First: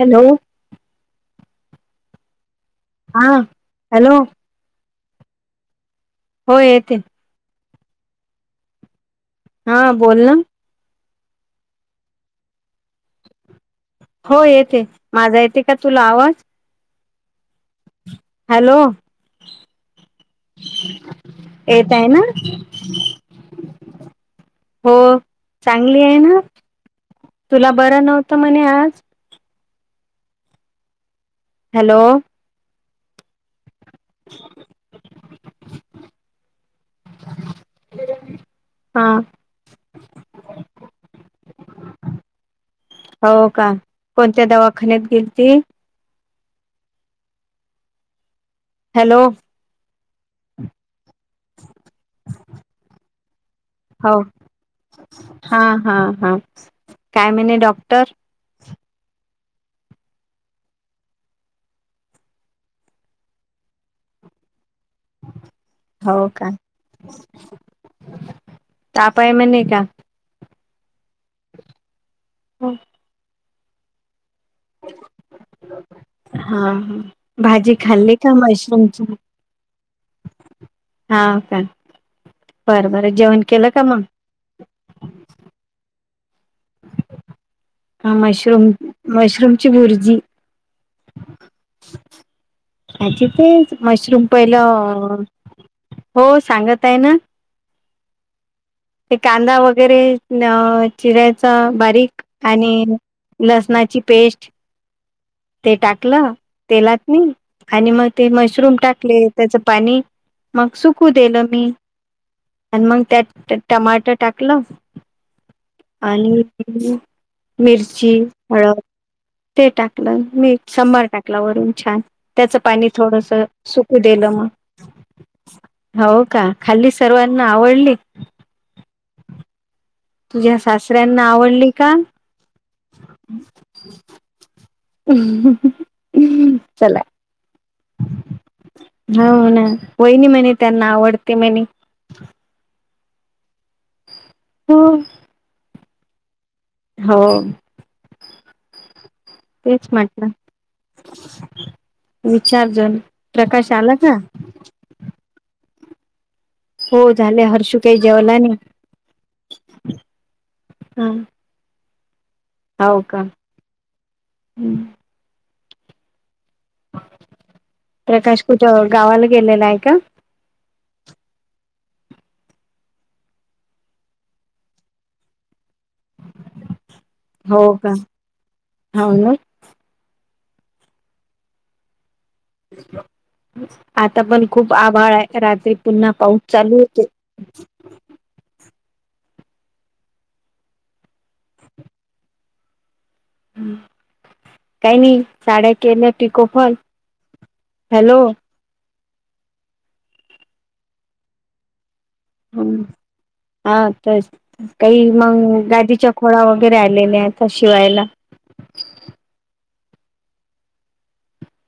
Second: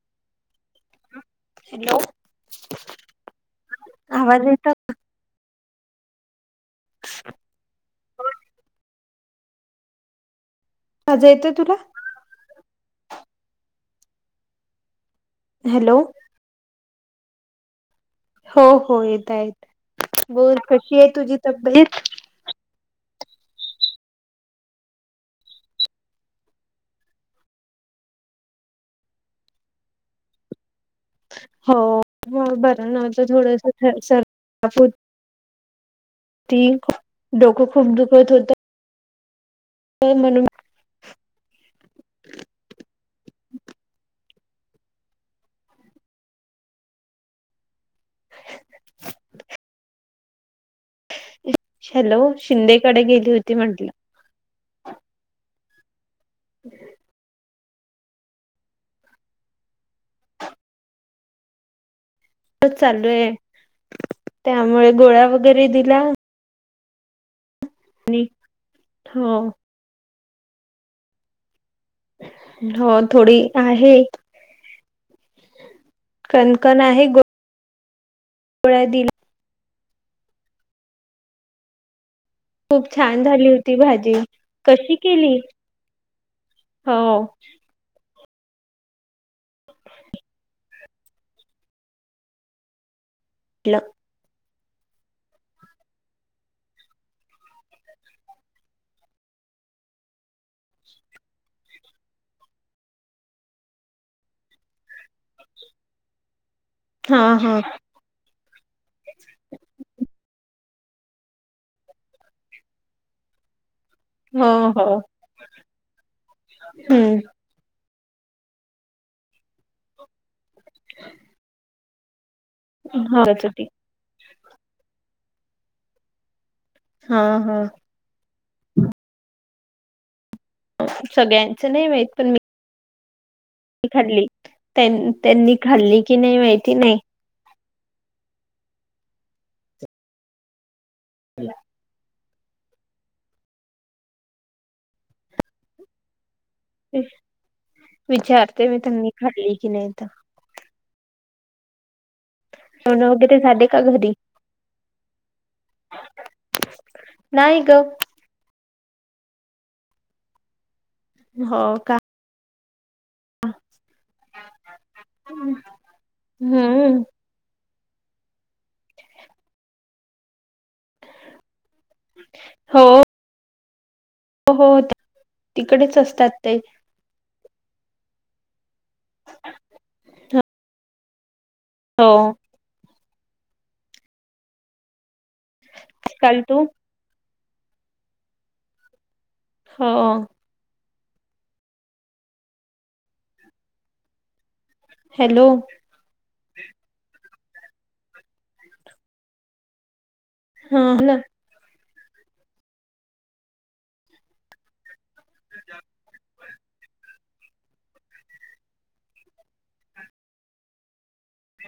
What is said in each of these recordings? Hello? Hello! हा hello! आवाज येत हो येते, हा बोल ना, माझा येतंय तुला, हो येते माझा येते का हॅलो तुला आवाज? हो हॅलो हो येत येत बोल कशी आहे, तुझी येत तब्येत, आहे ना हो चांगली आहे ना, तुला बरं नव्हतं म्हणे आज, हो हॅलो बरं न तर थोडंस सर्दी, ती डोकं खूप दुखत होत. हा म्हणून हो, का, कोणत्या दवाखान्यात गेलती? Hello [unintelligible] hello! शिंदेकडे गेली होती म्हटलं, हो हा हा हा, काय म्हहिने डॉक्टर? चालू आहे, त्यामुळे गोळ्या वगैरे दिला, [unintelligible] तपाय हो म्ह का, हा हो थोडी आहे. हा कणकण आहे भाजी खाल्ली, गोळ्या मशरूम ची, दिला हा का, खूप बरं बरं छान जेवण झाली केलं होती, का भाजी कशी केली? हो, ह मशरूम मशरूमची बर्जी, हजच म्हटलं मशरूम पहिलं हो, सांगत आहे ना, ते कांदा वगैरे चिरायचा बारीक, आणि लसणाची पेस्ट ते टाकलं तेलात हा नाही हा आणि मग ते मशरूम टाकले त्याच पाणी मग सुकू देलं मी आणि मग त्यात टमाटर हो टाकलं हो आणि हम्म मिरच हळद ते टाकलं मीठ सबार टाकला वरून छान त्याचं पाणी थोडस होत होती सुकू देलं मग हो का खाली हा सर्वांना हा आवडली तुझ्या सासऱ्यांना आवडली सगळ्यांचं नाही का माहित पण मी खाल्ली त्यां त्यांनी खाल्ली कि नाही माहिती नाही चला हो ना वहिनी म्हणे त्यांना आवडते म्हणे हो हो विचारते मी त्यां नि खाली की तेच नाही तर, विचारजन जेवण वगैरे झाले प्रकाश आला घरी? का? हो झाले नाही हर्षू ग काही जेवला नाही, हो का, होव का हम्, हम्म, प्रकाश कुठं गावाला गेलेलाय काय? हो, हो हो तिकडेच असतात ते हो का हा ना हो आता पण खूप आभाळाय रात्री पुन्हा काल पाऊस तू चालू होतो हो काई नई हॅलो साड्या केले पीकोफॉल हॅलो हा हॅलो हम्म हा तर काई मग गादीच्या खोळा वगैरे आलेल्या आता शिवायला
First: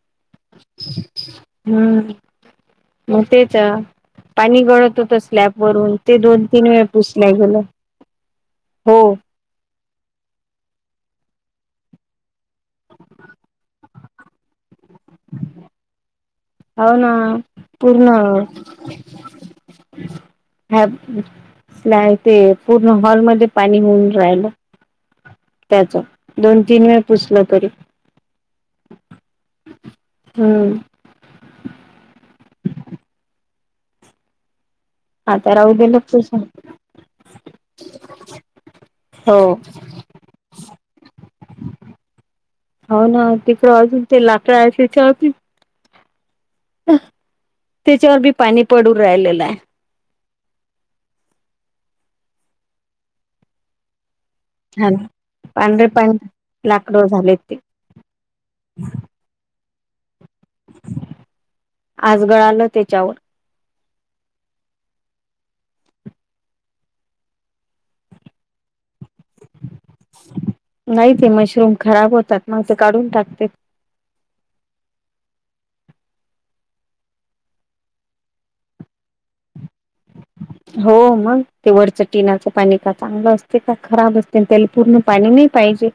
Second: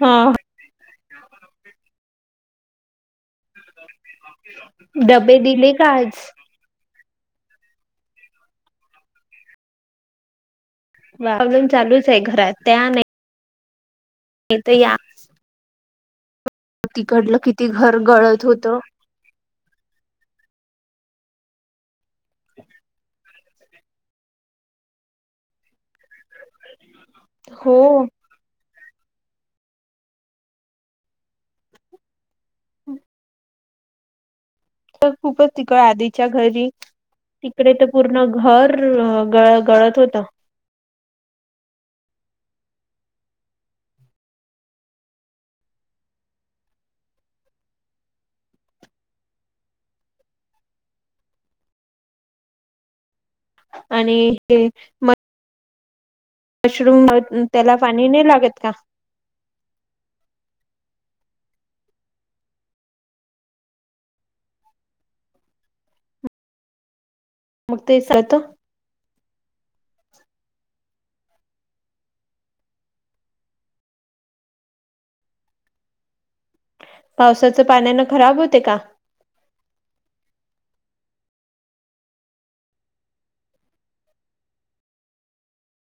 हा हम्म मग तेच पाणी गळत हुतं डबे दिले का स्लॅपवरून आज? ते दोन तीन वेळ पुस नाही गेलं हो अजून चालूचय घरात त्या नाही नाही त या होना तिकडलं किती घर पूर्ण गळत होत. ह नाय ते पूर्ण हॉलमध्ये पाणी होऊन राहिलं त्याच दोन तीन वेळ पुसलं तरी हो हम्म तर खूपच आता राहू तिकळ दिलं आधीच्या पुस घरी तिकडे तर पूर्ण घरं हो गळ गळत होत हो ना तिकडं अजून ते [unintelligible] त्याच्यावर बी पाणी पडून राहिलेलंय आणि हे हंना पांढरेपाणी मशरूम म त्याला पाणी नाही लागत का आज गळाल तेच्यावर मग तेचत नाई ते मशरूम खराब होतात मग ते काढून टाकते पावसाचं पाण्यानं खराब होते का हो मग ते वरचं टीनाच पाणी का चांगलं असते का खराब असते आणि त्याला पूर्ण पाणी नाही पाहिल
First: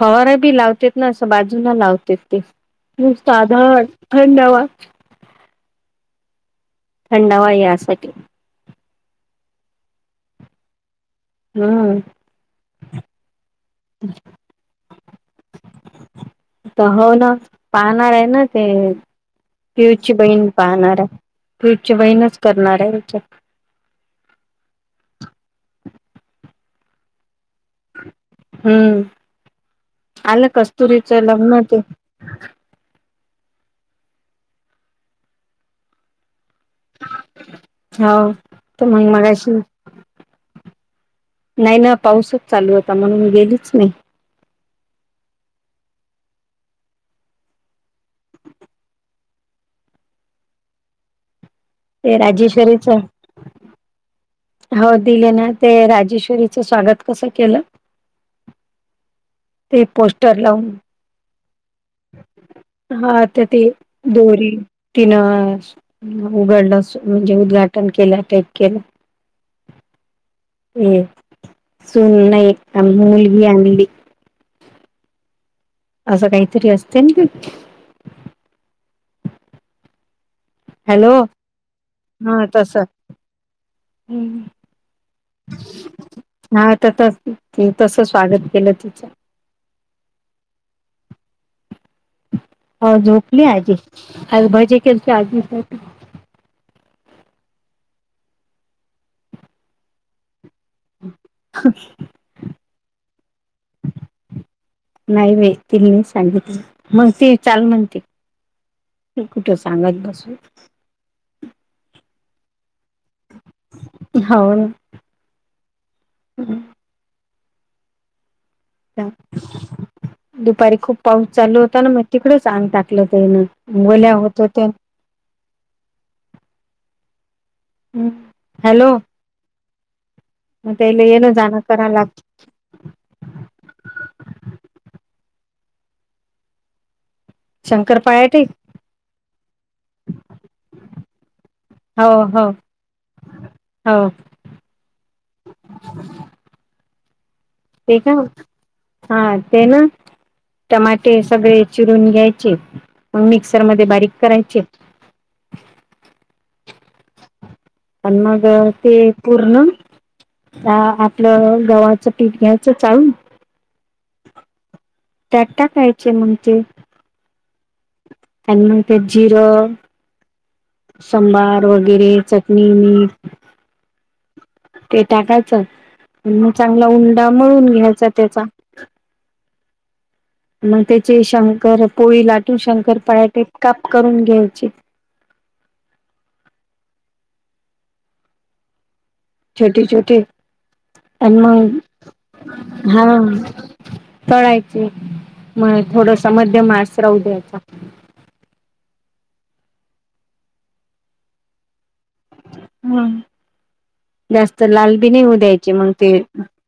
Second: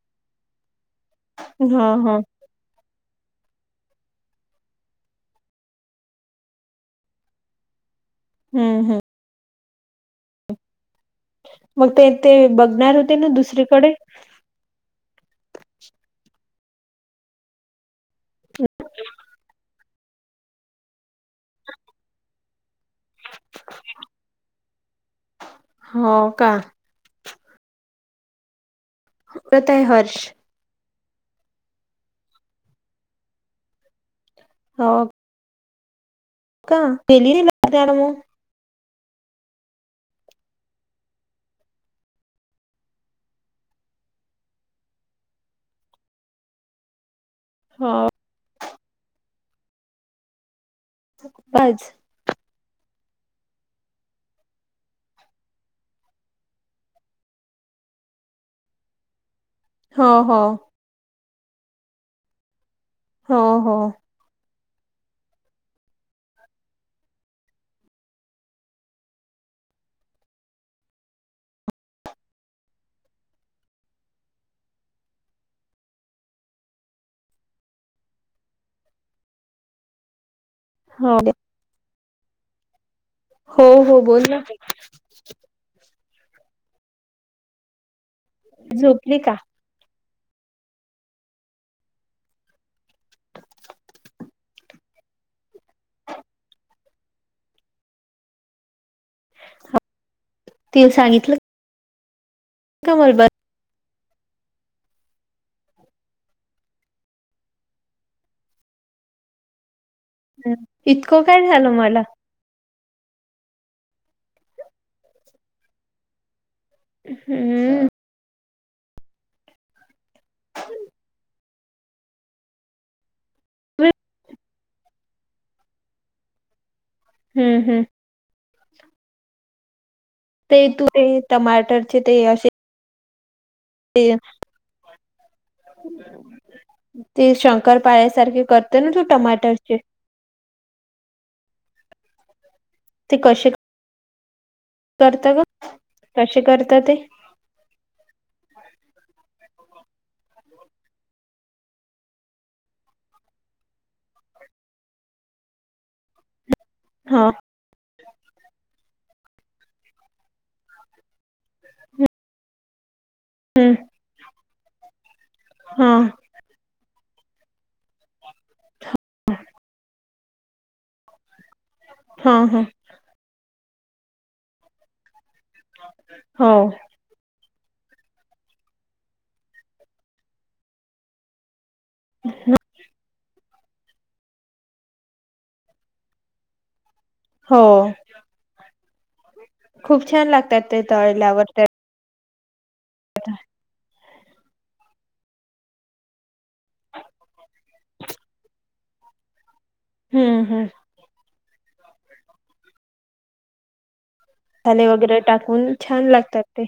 फवार बी लावते न असं बाजूनं हा लावतेत हा ते नुसत साध थंडवा थंडावा यासाठी हम हम मग हम्म ते ते बघणार होते ना दुसरीकडे तर हो ना पाहणारय ना ते प्युची बहीण पाहणार आहे प्युची बहीणच करणाराय याच्यात हो का हम्म परत आहे हर्ष आलं कस तुरीच लग्न ते हो का [unintelligible] त मग मगाशी नाय ना पाऊसच चालू होता म्हणून गेलीच नाही हा आज ते राजेश्वरी च हो दिले ना ते राजेश्वरीचं स्वागत कस केलं ते हो पोस्टर हो लावून हा हो तर ते हो दोरी तिनं उघडलं म्हणजे उद्घाटन केलं टेप केलं हा सुून नाही आम्ही मुलगी आणली असं काहीतरी असते ना कि हॅलो हो हा तसं हो हो बोल ना हा तर तस स्वागत केलं तिचं झोपली का हो झोपली आजी अजे आजी हा अ [unintelligible] कमलब नाही बाई तिनी सांगितलं म्हणते चाल म्हणते तत कुठे सांगत ग हम इतकं काय झालं मला हो ना हम हम्मम दुपारी खूप पाऊस चालू होता, ना मग तिकडच आंग टाकलं. ते वल्या होत होत हम्म हम्म हॅलो म ते ल ये ना जाना क लागत तेठी [unintelligible] ते शंकर पाळ्या सारखे करते ना तू टमाटरचे हो हो ते कशे हो करता ग कशी करत ते ते का हा ते ना ह [unintelligible] टमाटे सगळे चिरून घ्यायचे मग मिक्सरमध्ये बारीक करायचे हे [unintelligible] हो. पण मग ते पूर्ण. अ आपलं गव्हाच पीठ घ्यायचं चाळून. हम्म. त्यात हा टाकायचे मग ते. [unintelligible] म्हणत्यात जिरों संबा वगैरे हा हा चटणी मीठ ते टाका चा अन मग हो चांगला उंडा मळून घ्यायचा त्याचा. मग त्याचे शंकर, पोळी लाटून शंकरपाळ्या टिपकाप करून घ्यायची हो छोटे खूप छोटे छान लागतात ते आणि तळल्यावर ते मग हा तळायचे म थोडस मध्यम आसरवू द्यायचा हम्म हम्म हम् [unintelligible] जास्त मसाले लाल बी वगैरे नाही होऊ द्यायचे टाकून मग छान ते लागतात ते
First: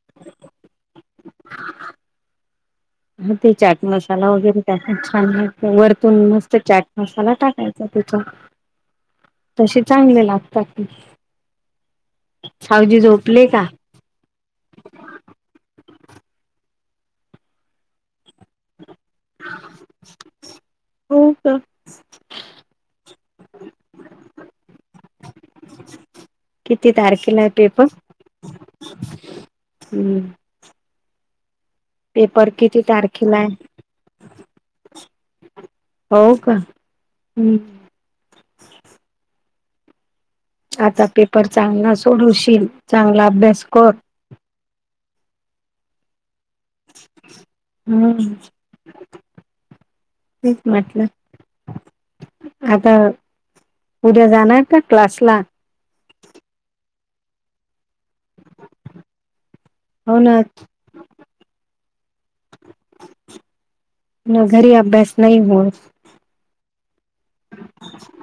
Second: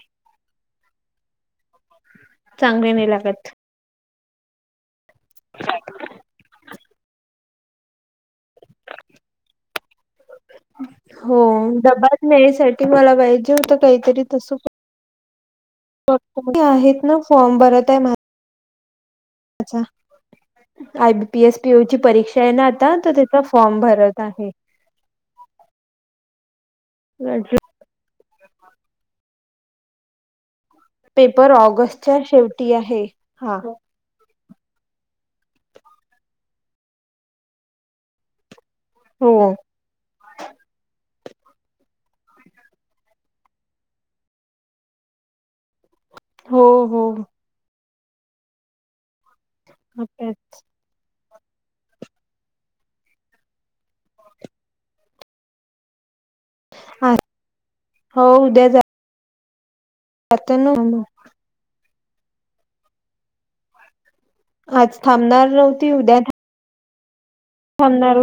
चांगले नाही लागत. ते चाट मसाला वगैरे टाकून छान वरतून मस्त चाट मसाला टाकायचा त्याचा वर [inaudible] तसे चांगले लागतात की हो बाात मियसाठी मला झोपले पाहिजे का? होतं काहीतरी तस फाॅ कूठे आहेत ना फॉर्म भरत आहे मा अच्छा आय बी हो का? पीएस पीओ परीक्षा आहे ना आता तर त्याचा फॉर्म भरत आहे. [inaudible] किती तारखेला आहे पेपर हम्म पेपर ऑगस्ट च्या पेपर शेवटी किती आहे. तारखेला आहे? हा हो का हम्म हो आता पेपर चांगला सोडूवशील चांगला अभ्यास कर. हो हो हम्म अभ्यास तेच म्हटलं. आता उद्या जाणार का क्लासला हा हो उद्या जा हो ना पतण [unintelligible] घरी आज अभ्यास नाही थांबणार होवून नव्हती उद्या थांबणार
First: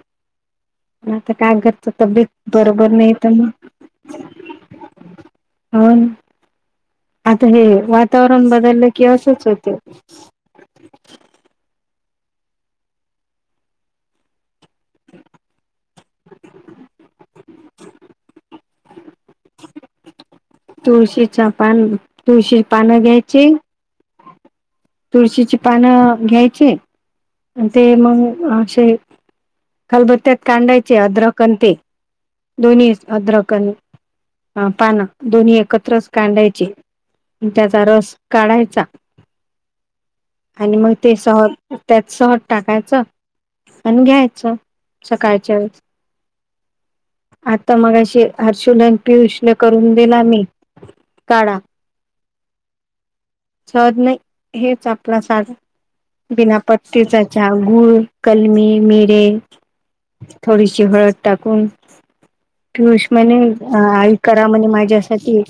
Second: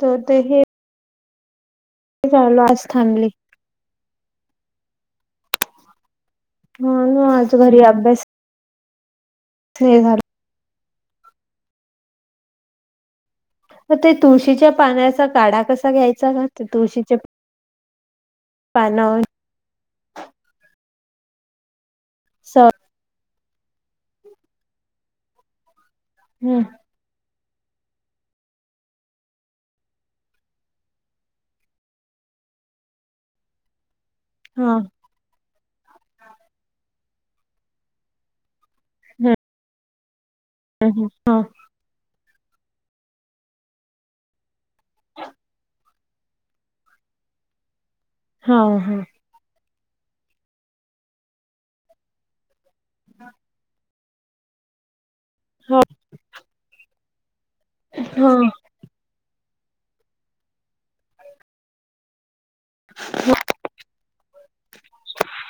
तर ते हे आता कागदच तब्येत झालं आज बरोबर नाही तर थांबली मग हो ह आता आज हे घरी अभ्यास वातावरण बदललं की असंच होतं. नाही झाला ते तुळशीच्या पाण्याचा काढा कसा घ्यायचा का ते तुळशीचे पानावर तुळशीच पान स तुळशी पानं घ्यायची तुळशीची पानं हम्म घ्यायचे आणि ते मग असे खलबत्त्यात कांडायचे अर्द्रक अन ते दोन्ही अद्रक अन हा पान दोन्ही एकत्र रस कांडायची त्याचा रस काढायचा आणि मग हम्म ते हा सह सहट टाकायचं आणि घ्यायचं सकाळच्या वेळेस. आता मगाशी ते हा हर्षुला पियूषला करून दिला मी काढा. ह [inaudible] हेच आपला साधा बिना पट्टीचा जागुळ हो कलमी मिरे थोडीशी हळद टाकून पियूष म्हणे आई करा म्हणे माझ्यासाठी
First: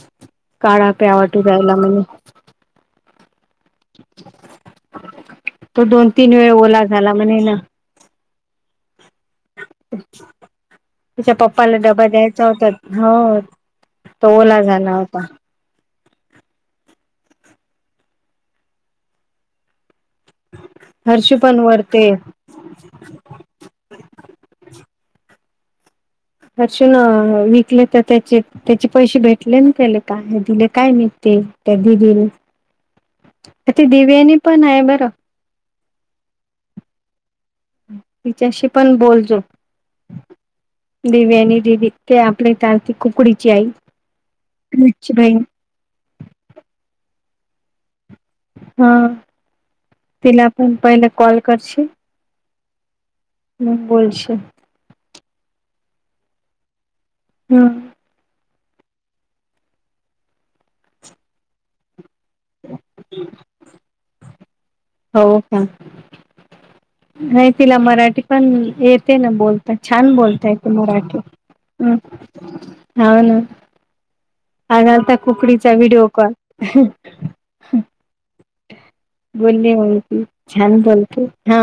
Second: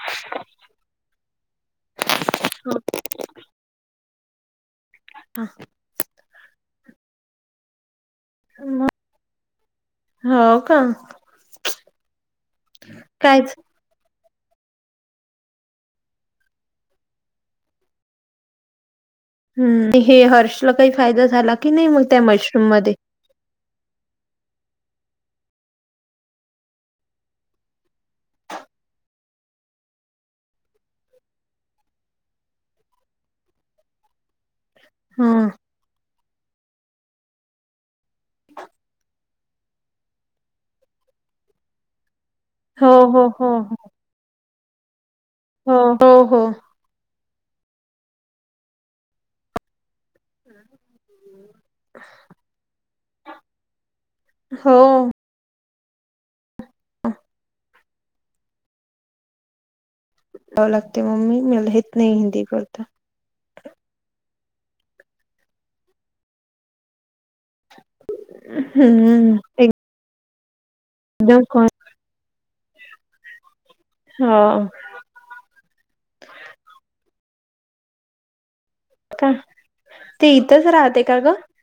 काळा प्यावाटू रायला म्हणे. [inaudible] [inaudible] हा वे ओला झाला म्हणे ना ह [inaudible] तच्या पप्पाला ड [unintelligible] तो द्यायचा होता हो कायच तो ओला झाला होता. हम्म हे हर्षला काही फायदा हर्षू झाला पण की वर नाही मग ते त्या मशरूम मध्ये? हर्ष न विकले तर त्याचे त्याचे पैसे भेटले ना त्याले काय दिले काय नि ते ते त्या. [unintelligible] [inaudible] ती देवयानी पण आहे बरं. हम्म. तिच्याशी पण बोलजो. देवयानी दिदी ते आपल्या इथ हो, आलती हो, हो, कुकडीची आई. ची बहीण हो, हो, हो. हा तिला पण पहिले कॉल करशील. मग बोलशील. हो. हम्म. जाव लागते मम्मी मला हेेत नाही हिंदी करता. हो का? नाही तिला मराठी पण येते ना हम्म बोलता छान बोल मराठी, एकदम कोण हम्म हाव ना. हो आज आलता कुकडीचा व्हिडिओ कॉल. का? बोलली मग ती. ते इथंच छान राहते का बोलती. ग? हा.